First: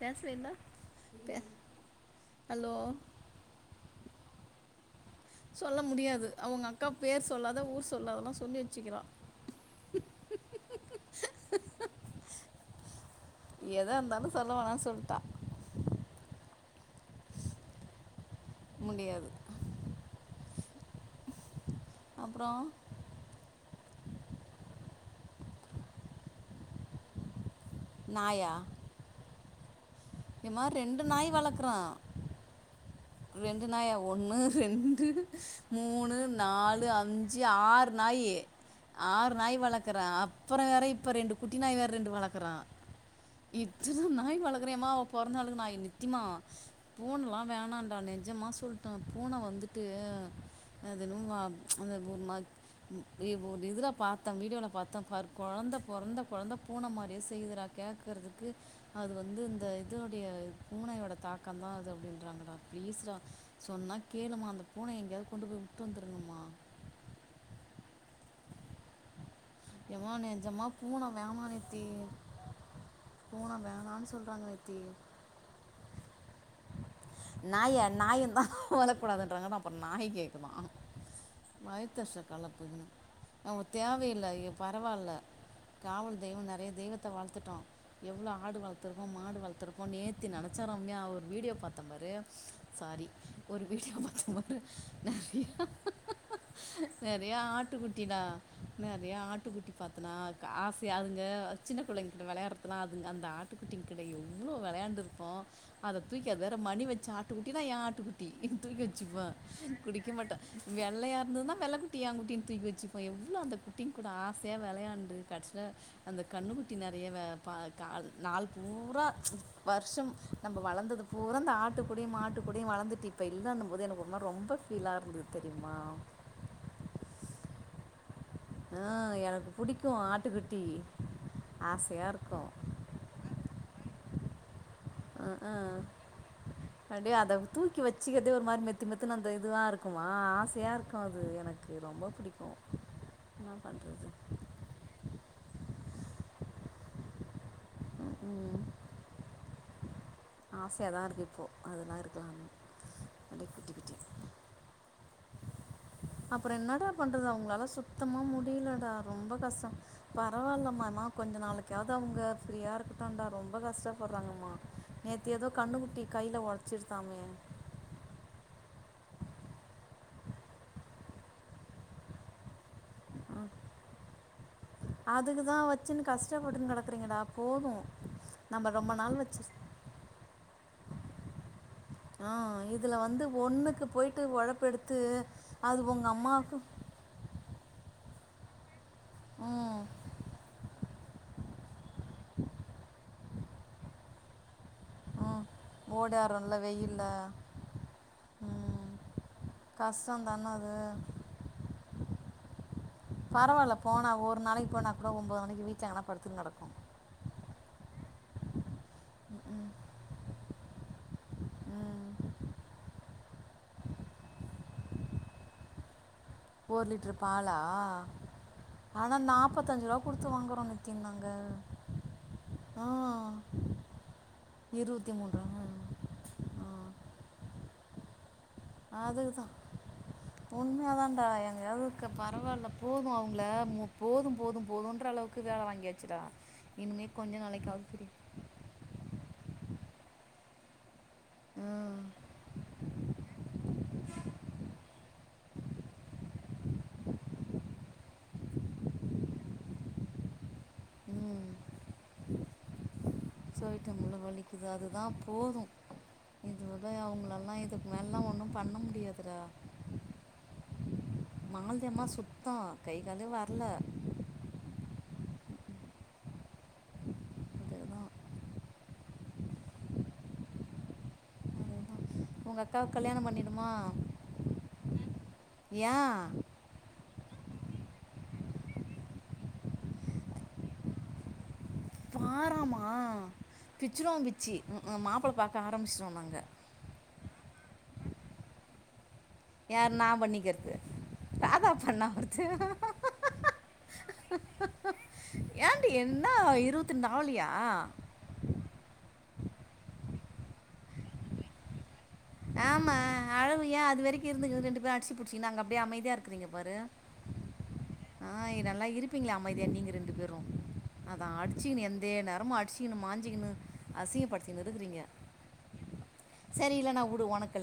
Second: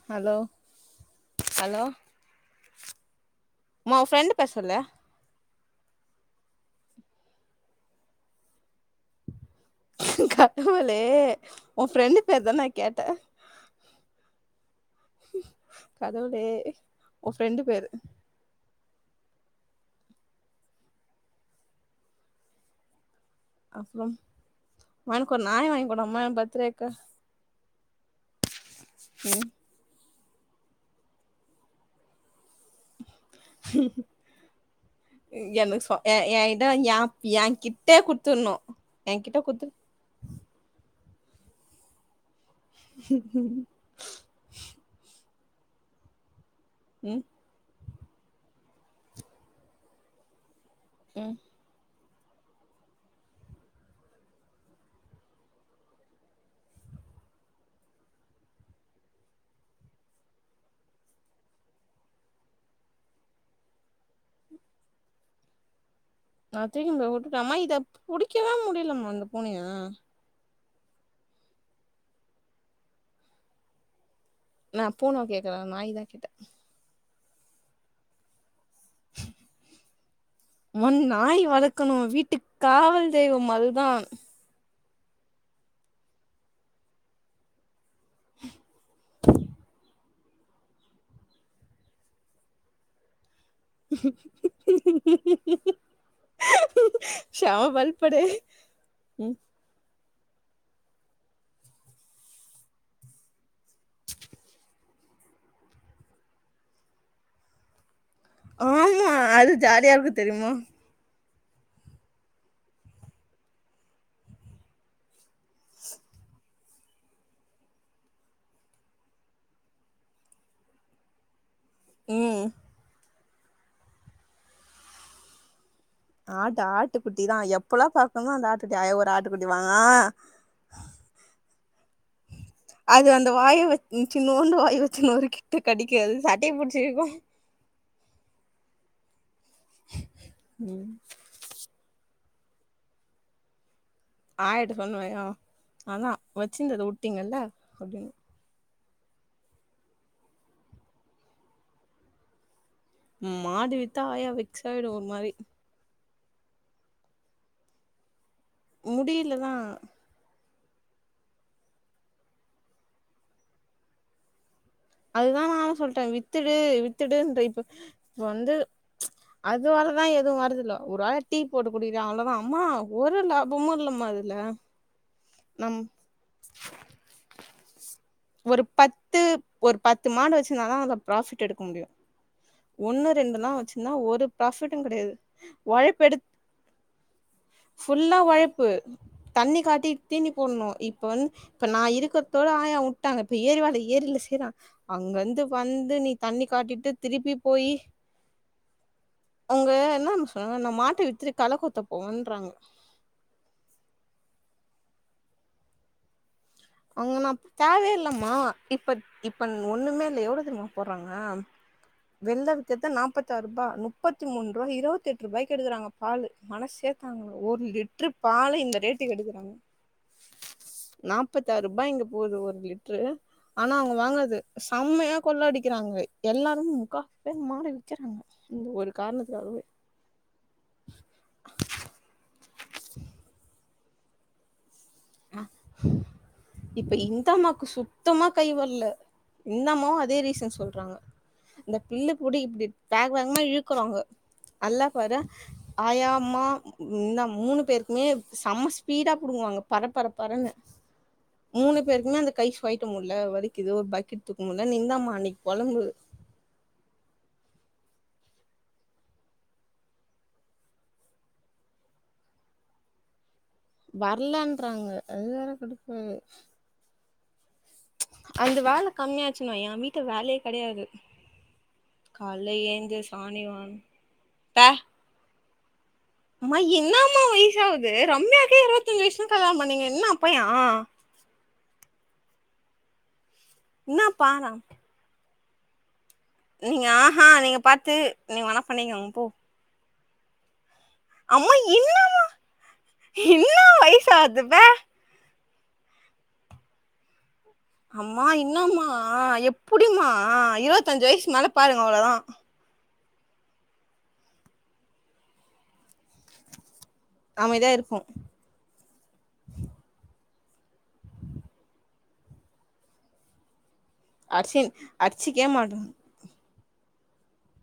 பேசவே ஹலோ இல்ல பே ஹலோ ஹலோ மா ஊ ஃப்ரெண்டு் பேர் சொல்லு சொல்ல முடியாது அவங்க அக்கா பேர் சொல்லாத ஊர் சொல்லாதல்லா சொல்லி வெச்சிக்கிறா கடவுளே உன் ஃப்ரெண்டு் பேர்தான கேட்டே எதா இருந்தாலு சொல்ல வேணான் சொல்ட்டா ஊ ஃப்ரெண்டு பேரு முடியாது அப்பறம் அப்பறம் மா எனக்கு ஒரு நாய் வாங்கிக்குடுமா என் பர்த்டேக்கு நாயா ம் இந்த மாரி ரெண்டு நாய் வளக்குறான் ரெண்டு நாயா ஒண்ணு ரெண்டு எனக்கு சொ மூணு எ என்கிட்ட நாலு எ அஞ்சு ஆறு என்கிட்டே நாயி குடுத்துர்ணு ஆறு என்கிட்ட நாய் குடுத்து வளக்குறான் அப்பற வேற இப்ப ரெண்டு குட்டி நாய் வேற ரெண்டு வளக்குறான் இதெல்லா நாய் வளக்குறியாமா உ பொறந்தநாளுக்கு நாய் இருந்துச்சு திம்மா ம் பூனல்லா வேணா நா நெஜமா சொல்லிட்டேன் பூன வந்துட்டு அதுலும் ம் வா அந்த மத் இது ஒரு இதுல பாத்தேன் வீடியோல பாத்தேன் பாரு கொழந்த பொறந்த கொழந்த பூன மாரியே செய்யுது கேட்கறதுக்கு அது வந்து இந்த இதோடைய பூனையோட தாக்கம் தான் அது அப்பிடின்றாங்கடா ப்ளீஸ்டா சொன்னா கேளுமா அந்த பூனைய எங்கேயாவது கொண்டு போய் வுட்டு வந்துரு வந்துடுங்கமா நான் தூக்கினு போயி வுட்டுட்டு அம்மா கிட்ட புடிக்கவே முடியலமா அந்த எம்மா நெஜம்மா பூன வேணாநித்தி பூன வேனான்னு சொல் நான் பூன கேக்கல நாய் தான் கேட்டேன் நாய நாயுந்தா வளக்கூடதுன்றாங்கன்னா அப்புறோ நாய் கேக்குதா அம்மா நாய் வளக்கணு வைதெறிச்சல வீட்டுக்கு காவல் தெய்வம் கெளப்புதுங்க அதுதா தேவையில்ல எ பரவால்ல காவல் தெய்வம் நெறைய தெய்வத்த வளத்துட்டோ எவ்ளோ ஆடு வளர்த்துருக்கோ மாடு வளர்த்துப்போ நேத் த்தி நெனச்ச ரம்யா ஒரு வீடியோ பாத்தன் பாரு சாரி ஒரு வீடியோ பாத்த பாரு நெறயா நெறயா செம ஆட்டு குட்டிடா வல்படு நெறைய ம் ஆட் பார்த்தன்னா கசை யார்ங்க சின்ன பிள்ளைங்கிட்ட விளையாடுறதுலா அதுங்க அந்த ஆட்ட பட்டுக்ட்டிங் கடை எவ்லோ விளையாண்டுருக்கு அதை தூக்கி வேற மணி வச்ச ஆட்டு குட்டினா என் ஆட்டு குட்டி ஆமா தூக்கிவச்சுப்ப அது ஜாலியா குடிக்க இருக்கும் மட்ட தெரியுமா வெள்ளையா அந்ததான் வெள்ளகுட்டிங்க குட்டின் தூக்கி வச்சுப்போ எவ்ளோ அந்த குட்டி கூட ஆசையா விளையாண்டு கடைசியில் அந்த கண்ணுக்குட்டி நெறைய ல நாள் பூரா வருஷம் நம்ம வளர்ந்தது பூரா அ இந்த ஆ டி குடி ம் மாட்டுக்குடி வளந்துட்டு இப்ப இல்லங் போது எனக்கு ஒரு மாரி ரொம்ப ஃபீலா இருந்தது தெரியுமா ஆட்டு ஆட்டு குட்டிதா எப்பல்லா பா ந்த ஆட்டு ஆ ஒரு ஆட்டு குட்டி எனக்கு வாங் பிடிக்கும் ஆட்டுக்குட்டி ஆசையாக இருக்கும் அது அந்த வாய சின்னோண்டு வாய வ சு ன்னு ஆ, ரு ஆ. கிட்டு கடிக்காது சட்டையை புடிச்சிஇழுக்கும் வச்சக்கதே ஒரு மாதி மெத்மெத்து நா இதுவாக இருக்குமா ஆசையாக ம் இருக்கும் அது எனக்கு து ரொம்ப பிடிக்கும் நா பண் ஆயாட்ட சொன்னுவே ஆ அதா வச்சிருந்தத உட்டீங்கல்ல அப்டின்னு ஆசைய தான் இருக்கு இப்போ அதெல்லா இருக்கலாம் மாடுவித்தா ஆயா வெக்சாயிடும் ஒரு மாரி அப்புறோ என்னதா பண்றது அவங்களால சுத்தமா மூடி புரியலடா ரொம்ப முடியலதா கஷ்டம் ப பரவாயில்லம்மா என்னா கொஞ்சம் நாளைக்காவது அவங்க ஃப்ரீயாக இருக்கட்டோடா ரொம்ப கஷ்டப்பட்றாங்கம்மா அதுதான் நான் சொல்லிட்டேன் வித்துடு உடச்சிருந்தாமே வித்துடுன்ற இப்ப இப்ப வந்து அதுவாலதா எதுவும் வரதில்ல ஒரு வேளை டீ போட்டு குடிக்கிறேன் அவ்ளோதான் அம்மா ஒரு லாபமும் இல்லம்மா அதுல அதுக்குதான் வச்சுன்னு கஷ்டப்பட்டுன்னு கெடக்குறீங்களா போதும் ஒரு நம்ம ரொம்ப நாள் பத்து வச்சு ஒரு பத்து மாடு ருந்துச்சுனாதான் அதுல ப்ராஃபிட் எடுக்க முடியும் ஆஹ்ன் இதில வந்து ஒன்னுக்கு போயிட்டு ஒரு ப்ராஃபிட்டு ஒழைப்பெடுத்து கெடையாது அது உங்க ஒழைப்பெடு அம்மாவுக்கும் ஃபுல்லா ஒழைப்பு தண்ணி ம் காட்டி தீனி போடணு இப்ப வந் இப்ப நான் இருக் கத்தோடு ஆயா விட்டாங்க இப்ப ஏரி வல ஏரில செய்றான் அங்கருந்து ம் வந்து நீ தண்ணி ஓடாரம்ல காட்டிட்டு வெயிலில் திருப்பி போயி ம் அவுங்க என்ன தெரிமா கஷ்டம் தானே சொல்றாங்க அந்த அது மாட்ட வித்துட்டு களை கொத்த போங்கன்றாங்க பரவாயில்ல போனால் ஒரு நாளைக்கு போனா கூட ஒம்பது மணிக்கு வீட்ல எங்கனா படுத்துன்னு கெடக்கும் அவுங்களுக் நான் தேவயே இல்லமா இப்ப இப்பன் ஒண்ணுமே இல்ல எவ்ளோ தெரியுமா போடுறாங்க ம் வெள்ள வித்தது நாப்பத்தாருபா நுப்பத்தி மூன்றுவானு இருவத்தெட்ருபாய்க்கு எடுக்கறாங்க பாலு ஒரு மனசே லிட்ரு தாங்கல பாலா ஒரு லிட்ரு பாலு இந்த ரேட்டுக்கு ஆனால் எடுக்கறாங்க நாற்பத்தஞ்சு ரூபா கொடுத்து வாங்குறோம் நித்தின் நான் நாங்கள் முப்பத்தாருபா இங்க போது ஒரு ஆ லிட்ரு ஆனா அவுங்க வாங்குறது இருபத்தி செம்மையா மூணு கொள்ள ரூபா அடிக்கிறாங்க எல்லாருமே முக்கா [unintelligible] மாறி விக்கிறாங்க இந்த ஒரு அதுதான் காரணத்துக்காகவே உண்மையாதான்டா எங்க எளவுக்கு பரவால்ல போதும் அவுங்கள மு போதும் போதும் போதுன் ஆன் இப்ப கொஞ்ச இந்தம்மாக்கு நாளைக்காவது ஃப்ரீ சுத்தமா கை வர்ல இந்தம்மாவு அதே ரீசன் சொல்றாங்க இந்த ம் பில்லு புடி இப்டி வேக வேகமா இழுக்குறாங்க அல்லா பாரு ஆயா அம்மா இந்த மூணு பேருக்குமே செம்ம ஸ்பீடா புடுங்குவாங்க பரப்பரப்பரன்னு ம் மூணு பேருக்குமே அந்த கை சொயிட்ட முடில வலிக்குது ஒரு சொல்லிட்டோம்ல பக்கெட் தூக்க முடில வலிக்குது நிந்தாம்மா அதுதான் அன்னைக்கு போதும் பொழம்புது மேல்லாம் ஒண்ணும் பண்ண முடியாதுடா மால்தியம்மா சுத்தம் கை காலே வர்ல வர்லன்றாங்க அது வேற கடுப்பாகுது அதுதான் அந்த வேலை கம்மியாச்சுன்னா என் வீட்டு வேலையே கிடையாது அதுதான் காலை உங்கள் அக்காவை ஏந்து கல்யாணம் சாணி பண்ணிடுமா வார்னும் பே ஏன் னம்மா வயசாகுது ரம்யாக்கே இருபத்தஞ்சு வயசு தான் கல்யாணம் பண்ணீங்க என்ன அப்பையான் ஆறாமா பிச்சுருவன் என்னாப்பா பிச்சு உனக்கும் மாப்பிளை பாக் காரம்சோம் நீங்க ஆஹா நீங்க பாத்து நீங்வெனா பண்ணிக்கங் போ யாரு நா பண்ணிக்கறே அம்மா இன்னமா இன்னு வயசாதுப ஏன்டி என்னா இருவுத்துனாவுலியா அம்மா இன்னம்மா எப் புடிமா இருவத்தஞ்சி வயசுக் மேல பாருங்க அவ்ளோதா ஆமா அழவுயா அது வரிக்கு இருந்துங்க ரெண்டு பேர் அட்சி புட்சீனு அங்க அப்டியே அமைதியா இருக்குறீங்க பாரு அமைதியா இருப்போ ஆய் நல்லா இருப்பீங்ளே அமைதியா நீங்க ரெண்டு பேரு ட்ரு அதா அடிச்சிகினு எந்தே நேரமு அடிச்சிகினு மாஞ்சிகினு அர்சின் அட்சிக்கே மாட் சரி இல்ல நான் உ ப்ரோ ஒனக்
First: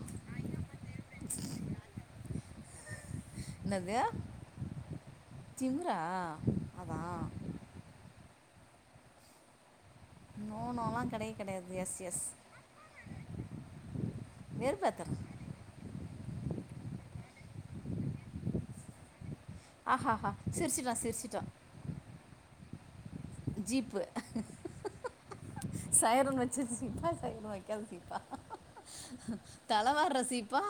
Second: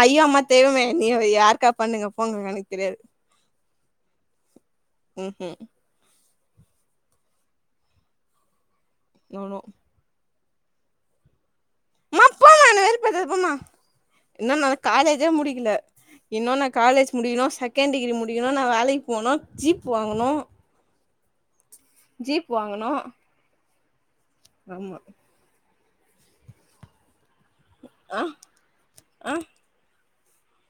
ஐயோ அம்மா தெய்வமே நீ வேற யாருக்கா பண்ணுங்க போங்க எனக் தெரியாது என்னது ம் ம் சிம்முரா நோ நோ நோ நோலா கெடய கெடையாது மா போ மா என்ன வெறுப்பு ஏத்தாத போ மா இன்னு நா வெறுப்பேத்துறேன் காலேஜே முடிக்கில இன்னு நா காலேஜ் முடிக்ணு செகண்ட் டிகிரி முடிக்ணு நா வேலிக் போணு ஜீப் வாங்ணு ஜ ஜீப் வாங்குணு ஜீப்பு சைரன் வச்ருச்சு போ சைரன் வக்காத சசீப்பா ஆ தலவார்ர சீப்பா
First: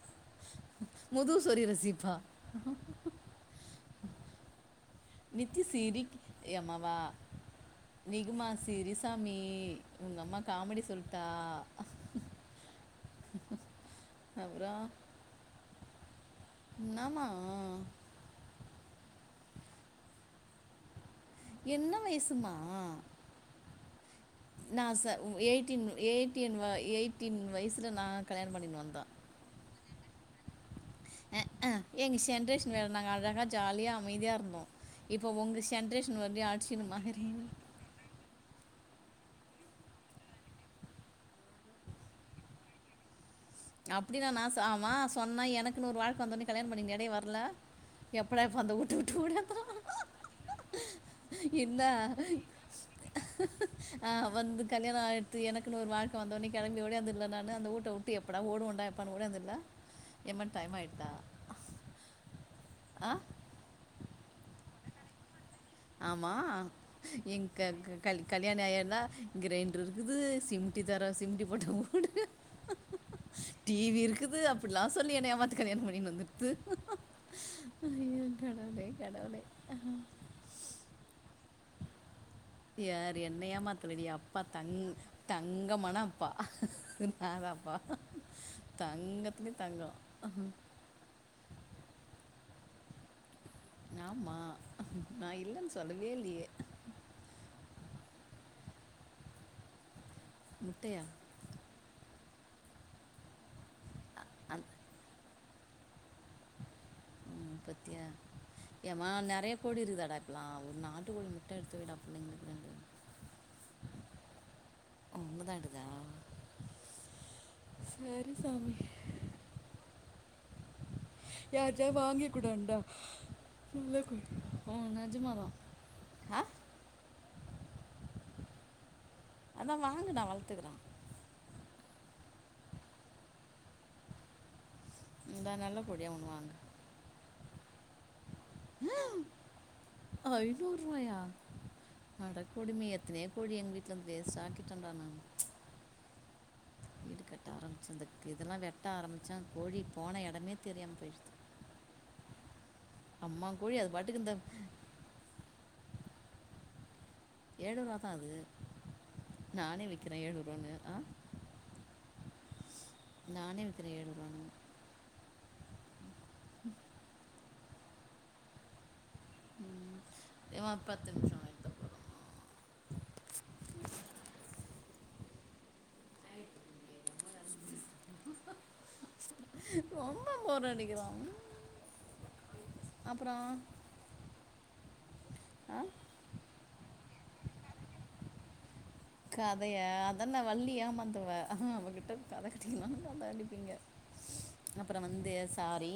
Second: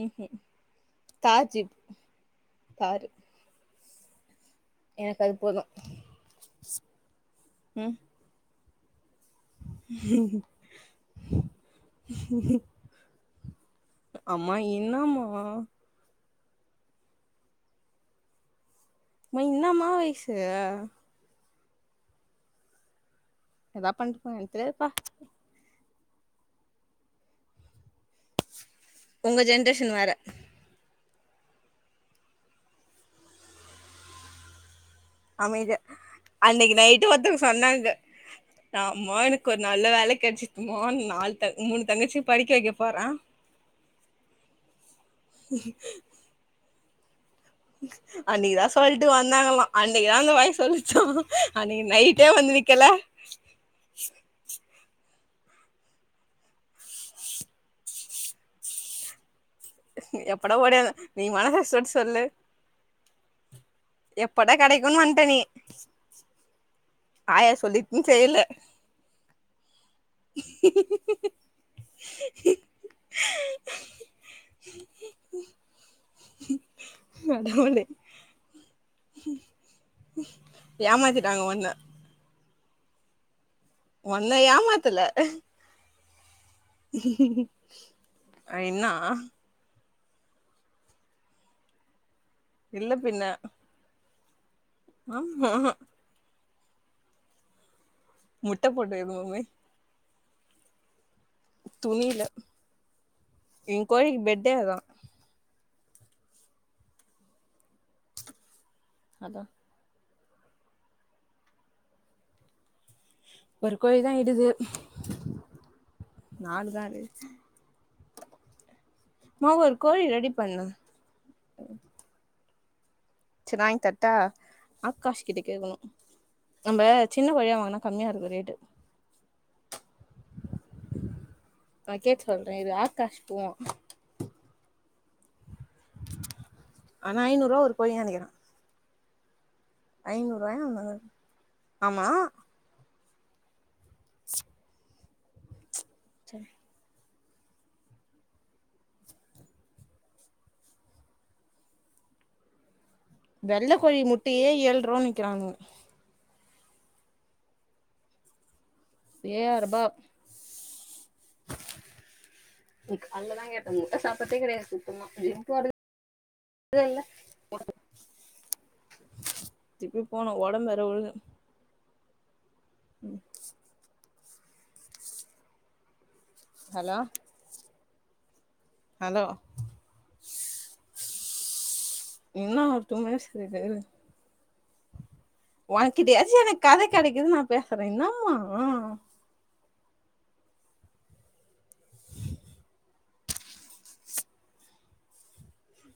ம்ஹு முதுகு தார் சொறிகிற ஜிப் சீப்பா தாரு எனக்கு அது போது நித்தி சீரிக் எமாவா ம் நிகுமா செரி சாமி உங்க அம்மா காமிடி சொல்லிடா அம்மா இன்னாமா இன்னாமா மை இன்னாமா வய்சு என்ன வயசுமா எதா பண்டுபோங்க எனக் தெர்யாதுபா யேட்டீன் வா எயிட்டீன் வய்சு இல நான் கல்யாண பண்ணினு வந்தன் சனு வேர ஹ்அ எங்க ஜென்ரேஷன் வேற நாங்க அழகா ஜாலியா அமைதியா இருந்தோம் இப்போ உங்கள் அமைஜ ஜென்ரேஷன் வந்து அன்னைக்கு அடிச்சுன்னு நைட்டு ஒருத்தக்கு மாதிரி சொன்னாங்க ஆ அம்மா எனக்கு ஒரு நல்ல வேலை கிடைச்சுக்குமோ நாலு த மூணு தங்கச்சி படிக்க வைக்க போறேன் அப்படிின் நான் நான் ஆமா சொன்னா எனக்குன்ன ஒரு வாழ்க்கை வந்தோன்னே கல்யாண பண்ணிங்க அப்படி வரல எப்படா இப்போ அன்னைக்குதான் அந்த விட்டு சொல்லிட்டு விட்டு வந்தாங்கமா விடலாம் அன்னைக்குதான் அந்த வய சொல்லிச்சோம் என்ன அன்னைக்கு நைட்டே வந்து நிக்கல எனக்கு ஒரு வாழ்கை வந்த உடனே கிளம்பி ஓடியந்ததல நானு அந்த ஊட்ட உட்டு எப்பட ஓடும் ண்டா ப்பான ஓடியந்தல எப்படா ஓடிய நீ மனசட்டு சொல்லு ஆ எப்படா கிடைக்கும் [unintelligible] ஆமா எங்க சொல்லிட்டுன்னு செய்யல கல்யாணி ஆய இருந்தா கிரைண்டர் இருக்குது சிமிட்டி தர சிமிட்டி போட்ட போடு டிவி இருக்குது இப்டிலா சொல்லி ஏமாத்து கல்யாண பணின்னு வந்துடுது கடவுளே கடவுளே ஏமாத்திட்டாங்க ஒன்ன யார் என்னயமா தடிய ஒன்ன அப்பா தங் ஏமாத்தல தங்க மணம் அப்பா ந தான்ப்பா இன்னா தங்கத்துலயும் தங்கம் ஆ இல்ல பின்ன ஆமா நான் ஆமா இல்லன்னு சொல்லவே இல்லையே முட்ட போட்டு எது [unintelligible] முட்டை யா துணில என் கோழிக்கு பெட்டே அந் அதான் பத்தியா ஏமா அதா நெறைய கோடி இருக்குதாடா அப்பலாம் ஒரு நாட்டு கோழி முட்டை எடுத்து விடா பிள்ளைங்களுக்கு ந ஒரு கோழி தான் இடுது ஓ உங்க தான் எடுதா நாலு தான் இடுது சரி சாமி மா ஒரு கோழி ரெடி பண்ணு யாஜா வாங்க உக்டண்டா ச்னாய்ங் தட்டா ஆக்காஷ் நிஜமா கிட்ட தான் கேகணு ஆ நம்ப சி சின்ன கோழியா வாங்குனா கம்மியா இருக்கு ரேட்டு அதா வாங்குடா வளத்துக்குளா நா கேட் சொல்ற இரு ஆகாஷ் போவா இந்த நல்ல கோழியா ஒன்னு வாங்கு ரோ ஒரு கோழி நெனகிற ஹேம் என்னமோ ஐநூரூவாயா ஆமா அடக்கொடுமைய இதே கோழி எங்கிட் [unintelligible] வேஸ்டாக்கிட்டன்டா நா ச்சரி வீடு கட்ட ஆரம்பிச்சந்துக்கிதல்லா வெட்ட ஆரம்மிச்சா கோழி போன எடமே தெரியாம் போயிடுத்து வெள்ளக்கோழி முட்டையே ஏழ் ரூவான் விக்கிறாங்க ஏழுரூவா தா அது ஏழாயிரூபா நானே விக்கறே ஏழ் ரூவான்னு க் அல்லதா நானே எட்ட விற்கிறேன் முட்ட ஏழு சாப்பட்தே ரூபான்னு கெடையாது சுத்தமா அய்யோ க்காடு [unintelligible] திருப்பி போனோ ஒடம்பு வேற இவன் விழுகு பத்து நிமிஷம் எடுத்த போகிறோம் ம் ஹலோ ஹலோ ரொம்ப போரடிக்கிறா இன்னு ஒரு டூ மினிட்ஸ் இருக்கு ஆ ஒனக்கிட்டயாச்சி எனக் கத கெடைக்குது நா பேசுற என்னா ஆ கதய அதன்ன வள்ளி ஏமாந்துவ அ அ அவகிட்ட கத கட்டீல்லா கத அடிப்பீங்க அப்பறோ வந்து சாரி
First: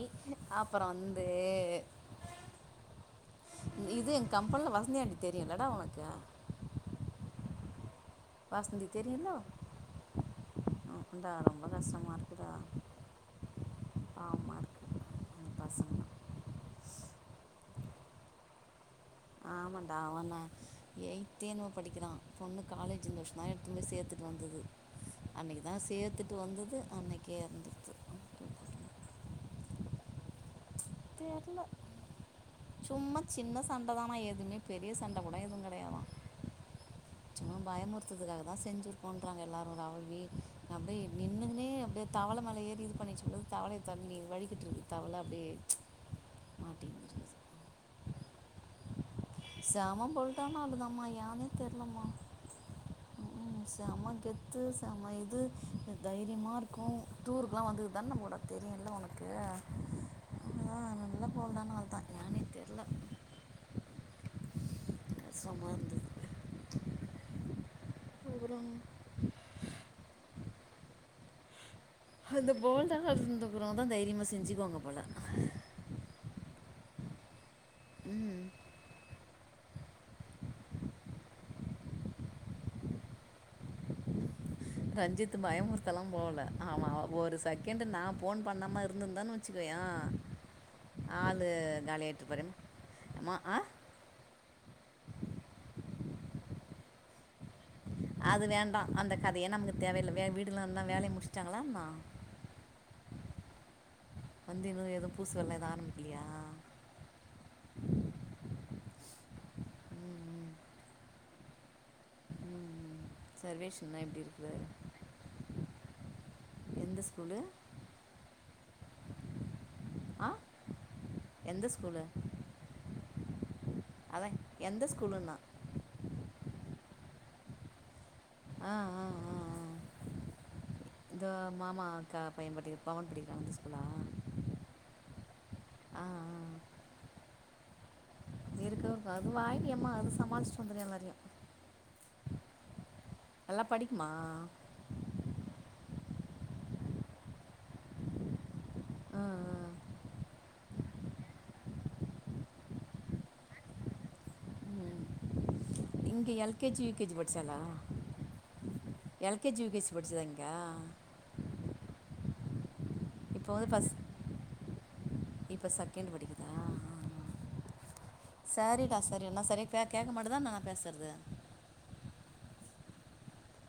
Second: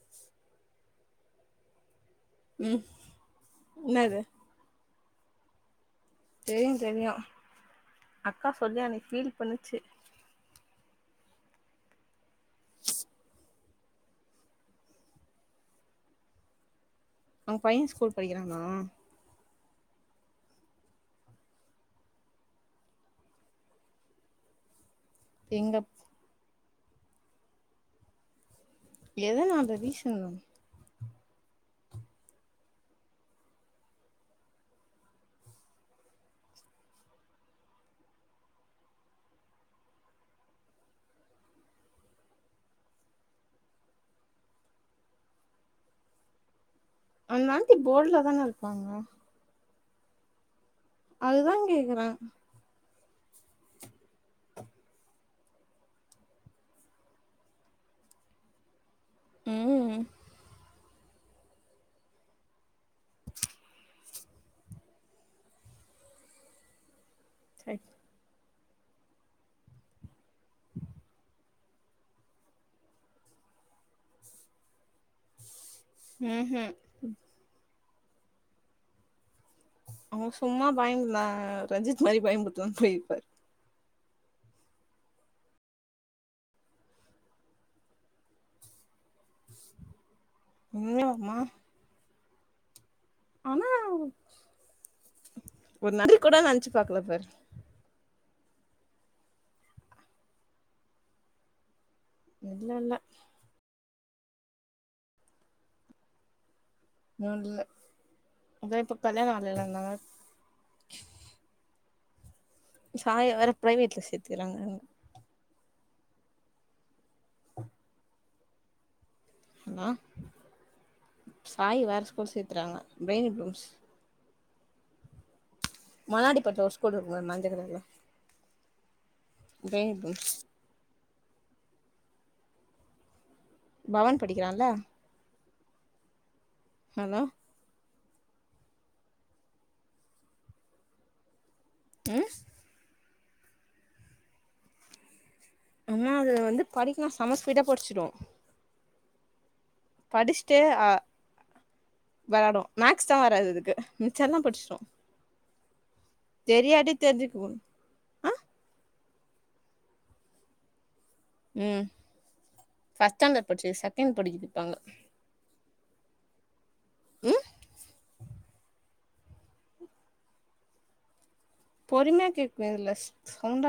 அப்பறோ வந்து ம் இது எ என்னது கம்பல்ல வசந்தி ஆன்டி தெரியுல்லடா உனக்கு தெரியு தெரியு அக்கா சொல்லி அன்னைக் ஃபீல் பண்ணுச்சு ஆமாடா ரொம்ப கஷ்டமா இருக்குடா பாவ்மா இருக்கு அந்த பசங்ளா பையன் ஸ்கூல் படிக்கிறானா ஆமான்டா அவன்தா எயித்தேன்னு படிக்கிறா பொண்ணு காலேஜ் இந்தர்ஷோந்தா எடுத்துன்போய் சேத்துட்டு வந்துது அன்னைக்குதா எங்க சேத்துட்டு வந்து து அன்னைகே [inaudible] எத நா அந்த ரீசன் தெர்ல சும்மா சின்ன சண்ட தானா எதுவுமே பெரிய சண்ட கூட எதுவும் கிடையாதா சும்மா பயமுறுத்துதுக்காக தா செஞ்சுருப்போன்றாங்க எல்லாரும் [unintelligible] அப்டே நின்னுகுனே அப்டே தவள மேல ஏறி இது பண்ணிச்சி போது தவளயை தண்ணி வழிகிட்ருக்கு தவள அப்டியே மாட்டி அந்தாண்டி போல்ல தான இருப்பாங்க செம பொருத்தமா இருந்தோ அதுதா கேக்குற ம் செம கெத்து செம இது அ தைரியமா இருக்கும் டூருக்குல்லா வந்துக்குதுதான நம்ம கூட தெரியுல்ல உனக் ம் ஆ நல்ல போல்டான ஆள் தா ஏனே தெர்ல [unintelligible] சரி் அந்த போல்டா இருந்தப்புறோ தா தைரியமா செஞ்சுக்குவாங்க போல ஹும் ம் அவன் சும்மா பயந் அ ரஞ்சித் மாரி பயமுறுத்துவேனு சொல்லிருப்பாரு ரஞ்சித் பயமுறுத்தெல்லா போகல ஆமா ஒரு செகண்ட் நா போன் பண்ணாம இருந்துருந்தனு வச்சுக்கயே உண்மையாவாமா ஆளு காலியா அப்பறம் ஆனா ஒரு நாளு கூட நெனச்சு பாக்கலப்பாரு அது வேண்டா அந்த கதையே நமக்கு தேவயில்ல வே வீடுல இருந்த வேல முடிச்ட்டாங்களா என்னா இல்ல இல்ல வந்து இன்னு எதுவு பூச்சொல்ல எது ஆரம்பிக்கலையா இன்னு இல்ல அதா இப்போ கல்யாணொ ஆகலல அனால ம் ம் சாய வேற பிரைவேட்ல சர்வேஷன்லாம் எப்படி இருக்குது சேத்துக்குறாங்க எந்த ஸ்கூலு ஹலோ ஆ எந்த சாயி வேற ஸ்கூலு ஸ்கூல் சேரக்ஷத்துறாங்க பிரெயின் ப்லூம்ஸ் அதான் எந்த ஸ்கூலுங்க நாடிபட்டுல ஒரு ஸ்கூல் இருக்கும்ல மஞ்ச கலர்ல ஆஹ் ஆஹ் ஆஹ் பேபில்ஸ் இந்த மாமா அக்கா பைய படிக்கது பவன்பிடி பவன் படிக்கிறான்ல ஆஹ் ஹலோ இருக்கு அது வாயாடி அம்மா அது சமாளிச்ட்டு வந்துரு எல்லாறையு ம் நல்லா படிக்குமா ஆனா அது வந்து படிக்கனா செம ஃஸ்பீடா படிச்சுடு ஆ படிச்ட்டு ஆஹ் வெளாடு மேக்ஸ் தா வராது அதுக்கு செல்ல படிச்ட்டோ இங்கே எல்கேஜி தெரியாட்டி யூகேஜி தெரிஞ்சுக்குவோ ஆஹ் L K G U K C படிச்சுதா இங்க உம் ஃபஸ்ட் ஸ்டாண்டட் இப்போ வந்து படிச்சுது ஃபஸ்ட் செகண்ட் படிகிது இப்ப அங்க இப்போ செகண்ட் படிக்குதா ஆ, உம் இல்ல சரி அன்னா சரியா கேக்க மாட்டேங்குதா நா பேசுறது பொறுமையா கேக்கு இதுல ச் சவுண்டா